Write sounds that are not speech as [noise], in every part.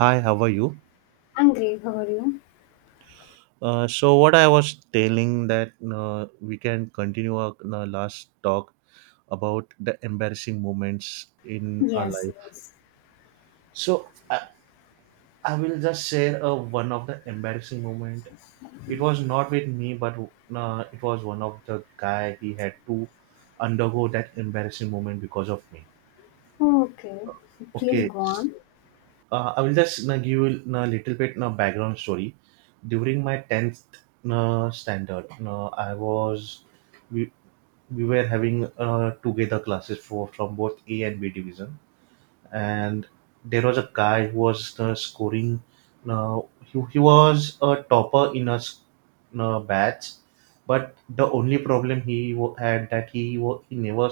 Hi, how are you? I'm great. How are you? So what I was telling that we can continue our last talk about the embarrassing moments in our Yes, life. yes. So I, I will just share one of the embarrassing moment. It was not with me, but it was one of the guy. He had to undergo that embarrassing moment because of me. Okay. Please Okay, go on. I will just na give you na little bit na background story. During my 10th na standard, na I was we we were having together classes for from both A and B division, and there was a guy who was scoring. Uh, he was a topper in na batch, but the only problem had that he wa- he never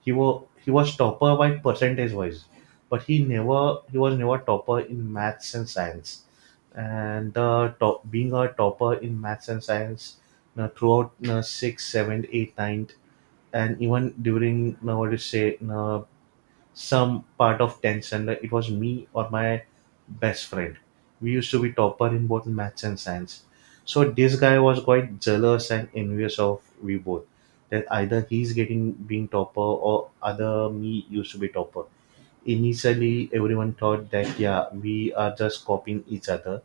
he was he was topper by percentage wise, but he was never topper in maths and science. And top being a topper in maths and science throughout six, seven, eight, nine, and even during what do you say some part of tension. Like it was me or my best friend we used to be topper in both maths and science, so this guy was quite jealous and envious of we both, that either he's getting being topper or other me used to be topper. Initially everyone thought that yeah we are just copying each other,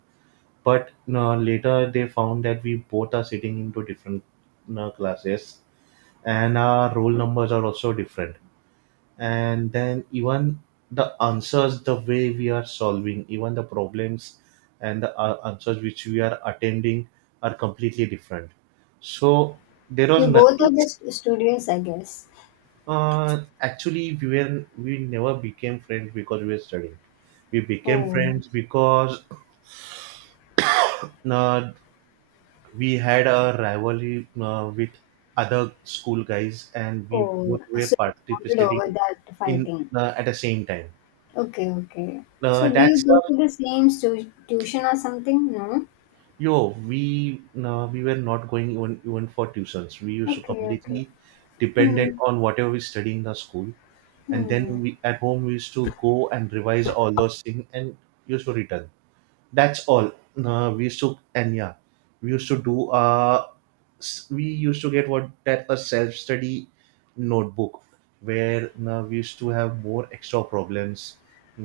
but no, later they found that we both are sitting into different, no, classes, and our roll numbers are also different, and then even the answers, the way we are solving even the problems and the answers which we are attending are completely different. So there was You both are nothing. just studious, I guess. Actually, we never became friends because we were studying. We became Oh, friends because uh, we had a rivalry with other school guys and we oh. both were So you bonded participating over that in fighting. At the same time. Okay, okay. So do you That's go a to the same tuition or something? No? Yo, we were not going even for tuitions. We used to Okay, okay. completely dependent Hmm. on whatever we study in the school, and then Hmm. we at home we used to go and revise all those things and used to return. That's all. We used to, and yeah, we used to do we used to get what that a self study notebook where we used to have more extra problems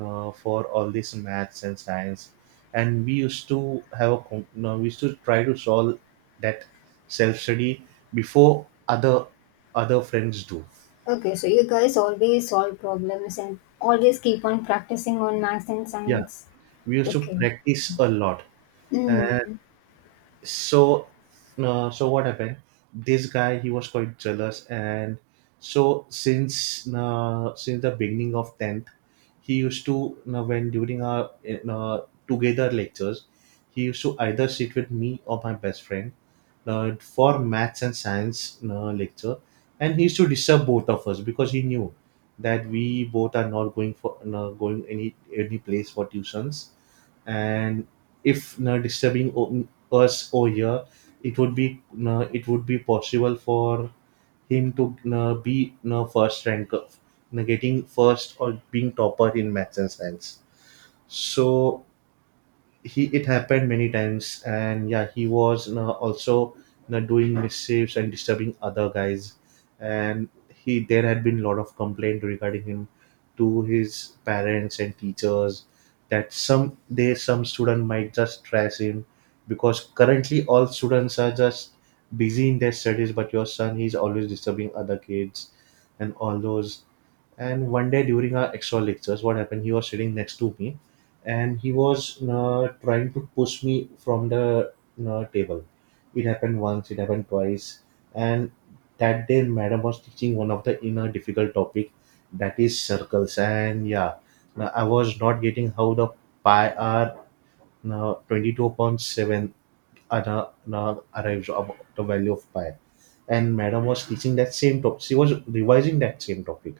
for all this maths and science, and we used to have a we used to try to solve that self study before other friends do. Okay, so you guys always solve problems and always keep on practicing on maths and Yeah, science. we used to Okay. practice a lot. Hmm. so so what happened, this guy he was quite jealous. And so since the beginning of 10th he used to, you know, when during our uh, together lectures he used to either sit with me or my best friend for maths and science lecture, and he used to disturb both of us because he knew that we both are not going for going any place for tuitions, and if, you know, us over here, it would be possible for him to be first ranker, getting first or being topper in maths and science. So he it happened many times and yeah he was, you know, also, you know, doing mischiefs and disturbing other guys. And he there had been a lot of complaint regarding him to his parents and teachers that some day some student might just trash him, because currently all students are just busy in their studies but your son he's always disturbing other kids and all those. And one day during our extra lectures, what happened, he was sitting next to me and he was trying to push me from the table. It happened once, it happened twice, and that day madam was teaching one of the inner difficult topic, that is circles, and yeah, now I was not getting how the pi r, now 22 upon 7, now arrives about the value of pi, and madam was teaching that same topic, she was revising that same topic,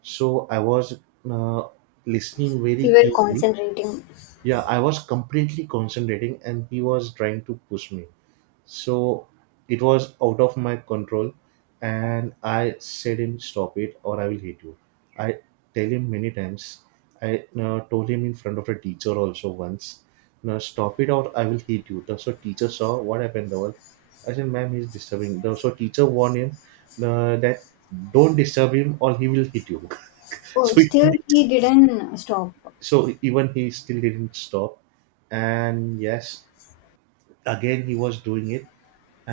so I was uh, listening You very were keenly. concentrating. Yeah, I was completely concentrating and he was trying to push me. So it was out of my control and I said him stop it or I will hit you. I tell him many times. I told him in front of a teacher also once. Now stop it or I will hit you. The- So teacher saw what happened. The wall. I said, ma'am, he's disturbing. The- So teacher warned him that don't disturb him or he will hit you. [laughs] Oh, so he still he didn't stop. so even he still didn't stop, and yes again he was doing it,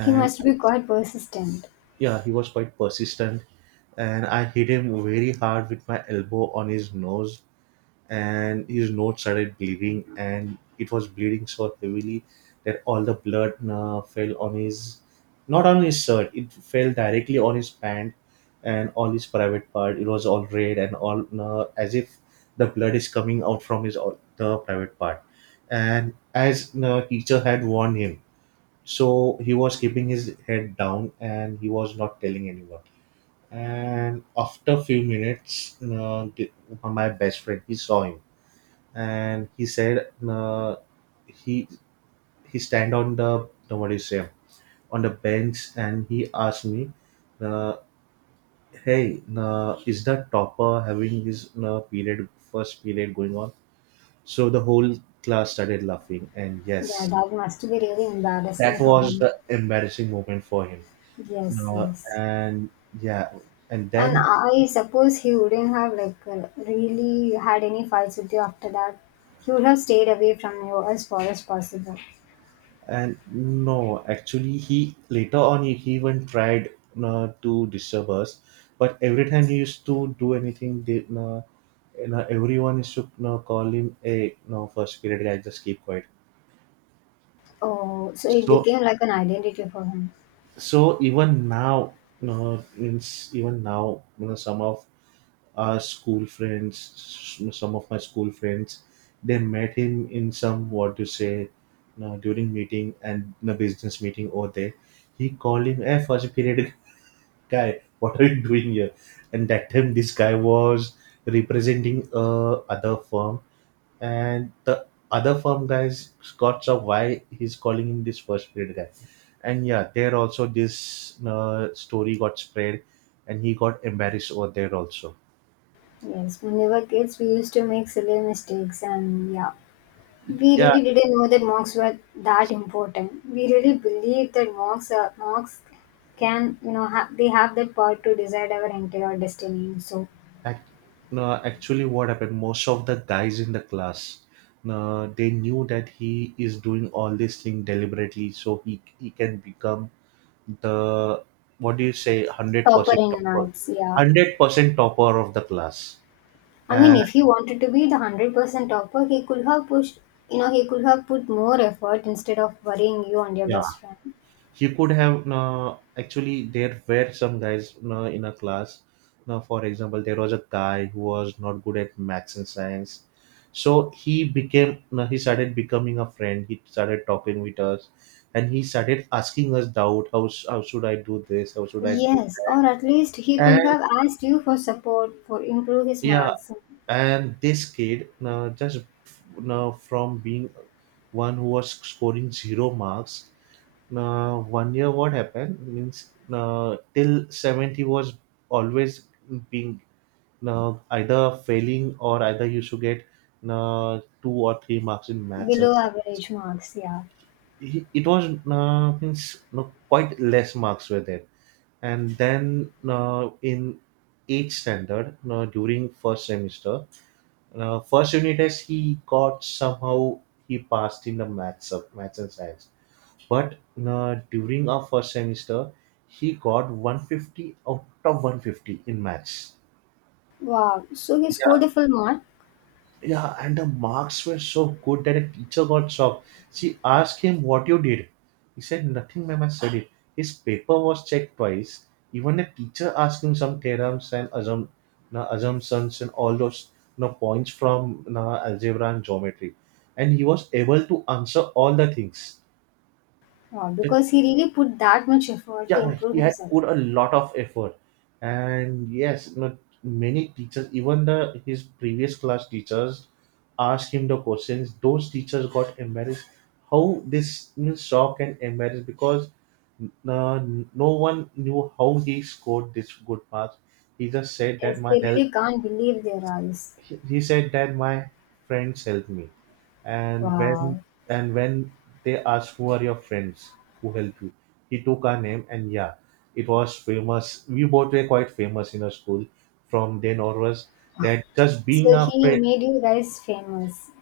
He must be quite persistent. yeah he was quite persistent, and I hit him very hard with my elbow on his nose, and his nose started bleeding, and it was bleeding so heavily that all the blood fell on his, not on his shirt, it fell directly on his pant, and all his private part, it was all red and all as if the blood is coming out from his all the private part. And as the teacher had warned him, so he was keeping his head down and he was not telling anyone. And after few minutes my best friend he saw him, and he said, he he stand on the no, what do you say, on the bench, and he asked me, uh, hey is the topper having his period, first period going on? So the whole class started laughing, and yes, Yeah, that must be really embarrassing that for was him. the embarrassing moment for him. Yes, uh, yes. and yeah, and And then, I suppose he wouldn't have like really had any fights with you after that. He would have stayed away from you as far as possible. and no, actually, he later on he even tried to disturb us, but every time he used to do anything, you know, everyone used to, you know, call him a no first period guy. Just keep quiet. Oh, so it So became like an identity for him. so even now, you know, means even now, you know, some of our school friends, some of my school friends, they met him in some what to say, you know, during meeting and the business meeting over there, he called him a first period guy, what are you doing here? And that time this guy was representing other firm, and the other firm guys got, so why he's calling him this first period guy? And yeah there also this story got spread and he got embarrassed over there also. Yes, when we were kids, we used to make silly mistakes, and yeah, we yeah really didn't know that monks were that important. We really believe that monks monks can they have that power to decide our entire destiny. So act, no, actually what happened, most of the guys in the class they knew that he is doing all this thing deliberately so he can become the what do you say topper 100% in topper, maths, yeah. 100% topper of the class. I mean, And if he wanted to be the 100% topper, he could have pushed. You know, he could have put more effort instead of worrying you and your yeah best friend. he could have actually there were some guys in a class, now for example there was a guy who was not good at maths and science, so he started becoming a friend, he started talking with us and he started asking us doubt how, how should I do this, how should I do Yes, that. or at least he could And have asked you for support for improve his yeah, marks and this kid just from being one who was scoring zero marks. Now, one year, what happened means till 70 was always being either failing or either you should get two or three marks in maths. And below science. average marks. Yeah. It was means no, quite less marks were there. And then in 8th standard, during first semester, first unit test, he got somehow he passed in the maths of maths and science, but during our first semester, he got 150 out of 150 in maths. Wow. So he scored Yeah, a full mark. yeah, and the marks were so good that a teacher got shocked. She asked him what you did. He said, nothing, ma'am, I studied. His paper was checked twice. Even the teacher asked him some theorems and assumptions and all those na, points from na, algebra and geometry. And he was able to answer all the things. Wow, because he really put that much effort to Yeah improve he had himself. put a lot of effort, and yes not many teachers, even the his previous class teachers, asked him the questions, those teachers got embarrassed how this means shock and embarrassed, because uh, no one knew how he scored this good marks. He just said that Yes, my they health really can't believe their eyes. He said that my friends helped me. And when Wow. and when they asked who are your friends who help you, he took our name, and yeah it was famous, we both were quite famous in our school from then onwards, that just being So a he friend. made you guys famous.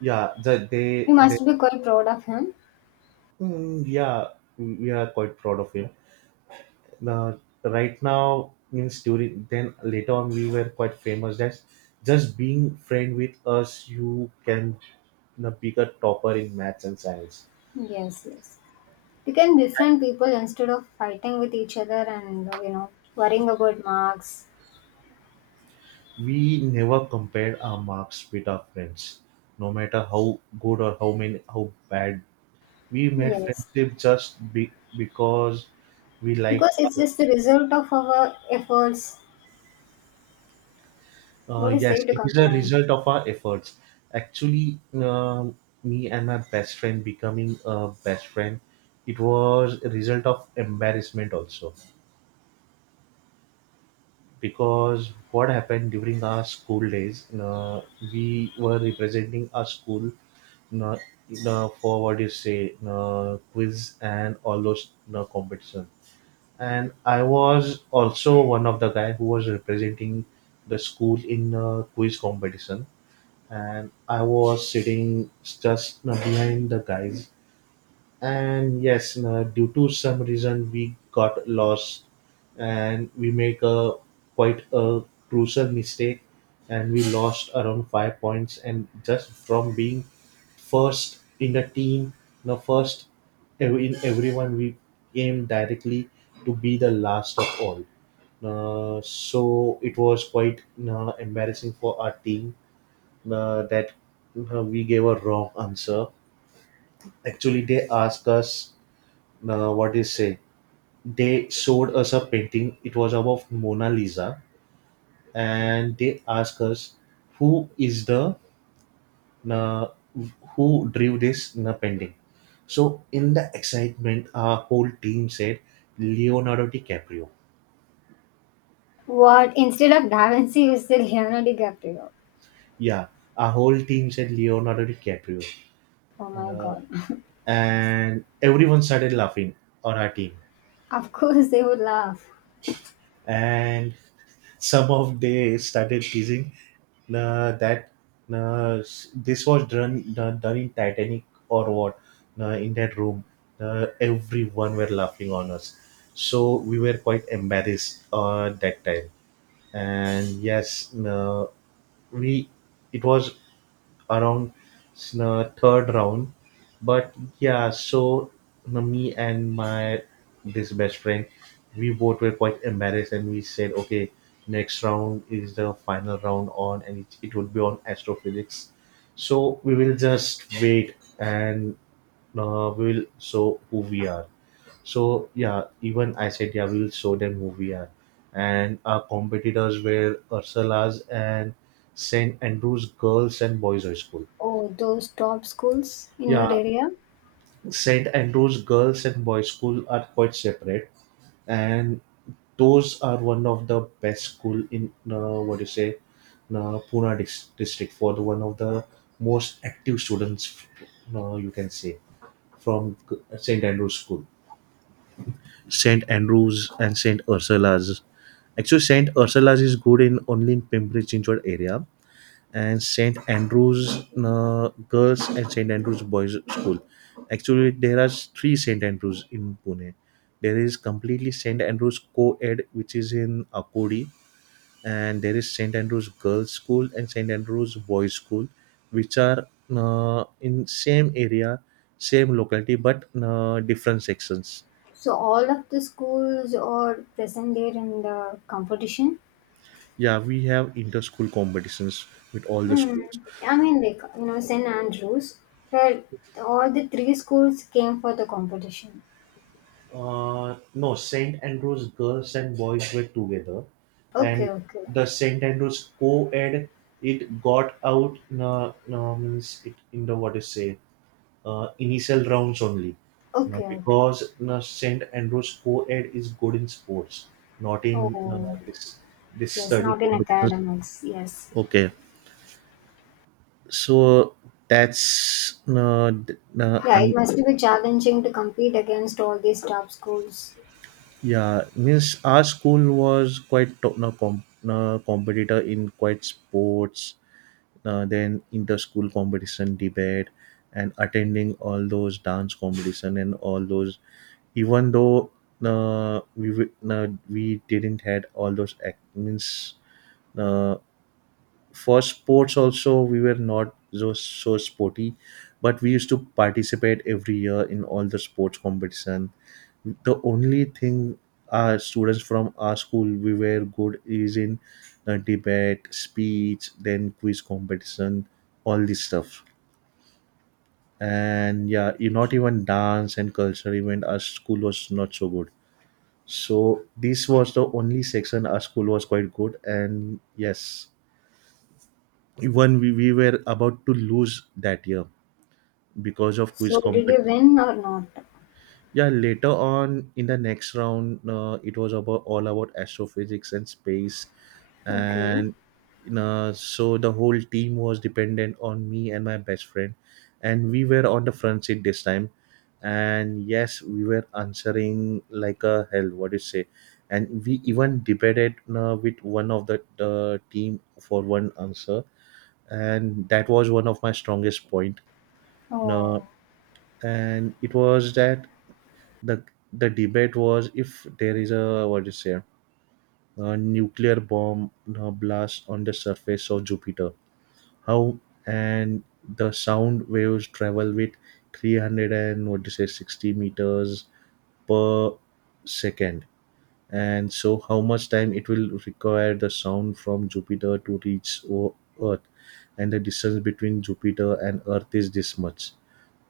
Yeah that You they must be quite proud of him. Mm, yeah, we are quite proud of him. Now, right now means during then later on we were quite famous. That's just being friend with us. You can, you know, pick a topper in maths and science. Yes, yes. You can befriend people instead of fighting with each other and worrying about marks. We never compared our marks with our friends, no matter how good or how bad. We made Yes. friendship just because we liked Because it's our... just the result of our efforts. What is Yes, there to it is a complain? result of our efforts. Actually, me and my best friend becoming a best friend, it was a result of embarrassment also. Because what happened during our school days, we were representing our school uh, for what you say, quiz and all those competition. And I was also one of the guy who was representing the school in a quiz competition, and I was sitting just behind the guys. And yes, due to some reason, we got lost and we make a quite a crucial mistake, and we lost around 5 points, and just from being first in the team, the first in everyone, we came directly to be the last of all. So it was quite embarrassing for our team, that we gave a wrong answer. Actually, they asked us what they say. They showed us a painting. It was about Mona Lisa, and they asked us who is the uh, who drew this painting. So in the excitement, our whole team said Leonardo DiCaprio. What? Instead of Da Vinci, you still Leonardo DiCaprio. Yeah, our whole team said Leonardo DiCaprio, Oh my uh, god. [laughs] and everyone started laughing on our team. Of course, they would laugh. And some of they started teasing uh, that this was done in Titanic or what, in that room. Everyone were laughing on us, so we were quite embarrassed that time. And yes, we it was around third round. But yeah, so me and my this best friend, we both were quite embarrassed, and we said, okay, next round is the final round on, and it would be on astrophysics. So we will just wait and we will show who we are. So yeah, even I said, yeah, we will show them who we are. And our competitors were Ursula's and St. Andrew's Girls and Boys High School. Oh, those top schools in your Yeah, area. St. Andrew's Girls and Boys School are quite separate, and those are one of the best school in what do you say, Pune district for the one of the most active students, you can say, from St. Andrew's School. St. Andrew's and St. Ursula's. Actually, St. Ursula's is good in only in Pimpri Chinchwad area, and St. Andrew's Girls and St. Andrew's Boys School. Actually, there are three St. Andrew's in Pune. There is completely St. Andrew's Co-ed, which is in Akodi, and there is St. Andrew's Girls School and St. Andrew's Boys School, which are in same area, same locality, but different sections. So all of the schools are present there in the competition. Yeah, we have inter-school competitions with all the Mm. schools. I mean, like St. Andrews, where all the three schools came for the competition. No, St. Andrew's girls and boys were together, Okay, and okay, the St. Andrew's co-ed, it got out means it in the what is say initial rounds only, uh, okay, okay. because uh, St. Andrew's co-ed is good in sports, not in Oh, this this yes, study not in competitions. academics. Yes, Okay, so that's yeah, it must be challenging to compete against all these top schools. yeah, means our school was quite to- no, com- no, competitor in quite sports, then inter-school competition, debate, and attending all those dance competition and all those. Even though we didn't had all those means uh, for sports also we were not so, so sporty, but we used to participate every year in all the sports competition. The only thing our students from our school we were good is in debate, speech, then quiz competition, all this stuff. And yeah, you not even dance and culture event our school was not so good, so this was the only section our school was quite good. And yes, even we were about to lose that year because of quiz So, did you competition. win or not? Yeah, later on in the next round it was about all about astrophysics and space. Okay. And so the whole team was dependent on me and my best friend, and we were on the front seat this time, and yes we were answering like a hell, what do you say, and we even debated with one of the team for one answer, and that was one of my strongest point Oh. now. And it was that the the debate was, if there is a, what do you say, a nuclear bomb blast on the surface of Jupiter, how, and the sound waves travel with 300 and, what do you say, 60 meters per second, and so how much time it will require the sound from Jupiter to reach Earth, and the distance between Jupiter and Earth is this much.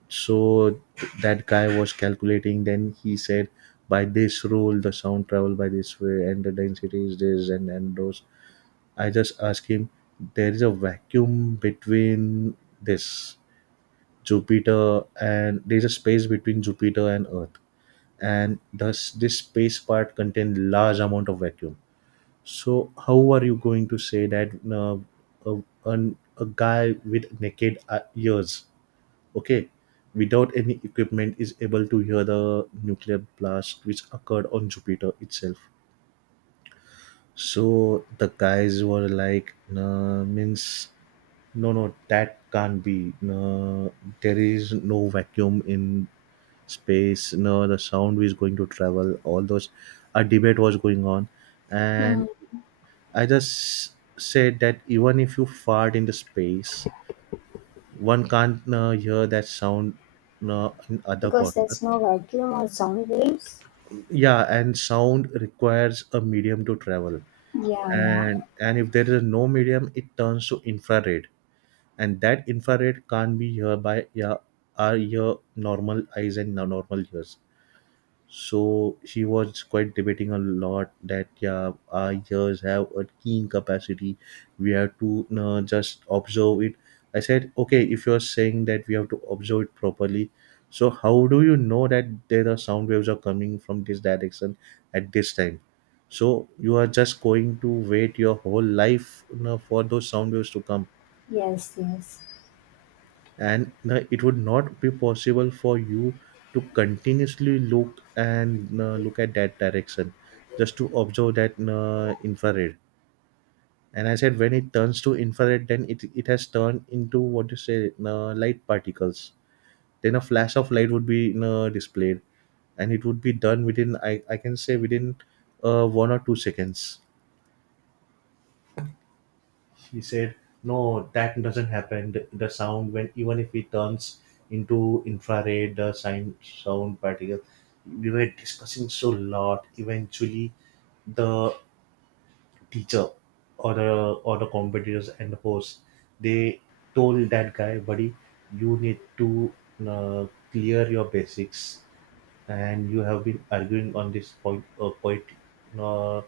So that guy was calculating. Then he said, by this rule, the sound travel by this way, and the density is this and those. I just asked him, there is a vacuum between this Jupiter, and there is a space between Jupiter and Earth, and thus this space part contains large amount of vacuum, so how are you going to say that a guy with naked ears, okay, without any equipment is able to hear the nuclear blast which occurred on Jupiter itself? So the guys were like, nah, means no, no, that can't be. Nah, there is no vacuum in space. No, the sound is going to travel. All those, a debate was going on, Hmm. and I just said that even if you fart in the space, one can't hear that sound in other Because corner. there's no vacuum or sound waves? Yeah, and sound requires a medium to travel, Yeah, and yeah. If there is no medium, it turns to infrared, and that infrared can't be heard by, yeah, our your normal eyes and normal ears. So she was quite debating a lot that, yeah, our ears have a keen capacity. We have to just observe it. I said, okay, if you're saying that we have to observe it properly, so how do you know that there are sound waves are coming from this direction at this time? So you are just going to wait your whole life, you know, for those sound waves to come, Yes, yes. and it would not be possible for you to continuously look and look at that direction just to observe that infrared. And I said, when it turns to infrared, then it has turned into, what you say, light particles, then a flash of light would be displayed, and it would be done within I can say within 1 or 2 seconds. He said, no, that doesn't happen, the sound, when even if it turns into infrared, the sound particle. We were discussing so lot. Eventually, the teacher or the or the competitors and the host, they told that guy, buddy, you need to uh, clear your basics, and you have been arguing on this point quite uh,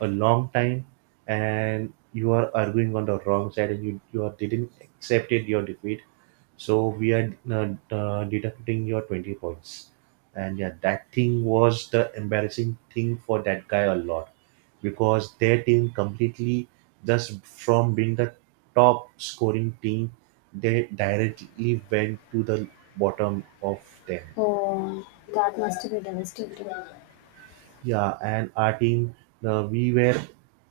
a long time, and you are arguing on the wrong side, and you are, didn't accepted your defeat, so we are deducting your 20 points. And yeah, that thing was the embarrassing thing for that guy a lot, because their team completely, just from being the top scoring team, they directly went to the bottom of them. Oh, that must be devastating. Yeah, and our team, uh, we were,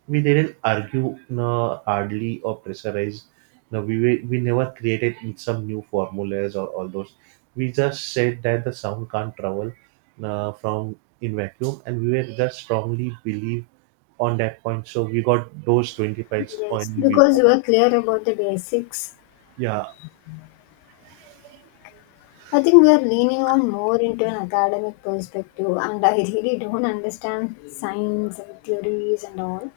we didn't argue hardly or pressurize. No, we never created some new formulas or all those. We just said that the sound can't travel from in vacuum, and we were just strongly believe on that point. So we got those twenty fives on Yes. we. Because Won. you are clear about the basics. Yeah. I think we are leaning on more into an academic perspective, and I really don't understand science and theories and all.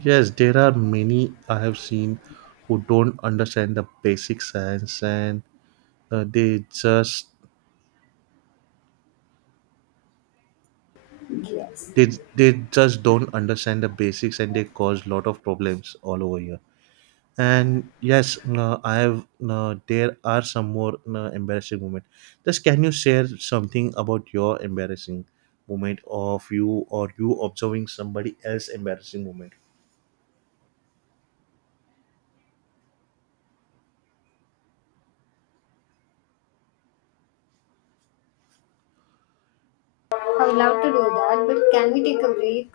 Yes, there are many I have seen who don't understand the basic science, and uh, they just Yes, they they just don't understand the basics, and they cause lot of problems all over here. And yes, I have, there are some more embarrassing moment. Just can you share something about your embarrassing moment of you or you observing somebody else embarrassing moment? I would love to do that, but can we take a break?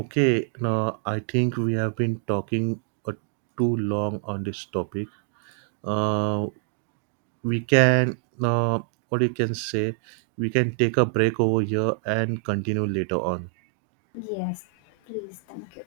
Okay, now I think we have been talking uh, too long on this topic. uh, we can, or you can say, we can take a break over here and continue later on. Yes, please, thank you.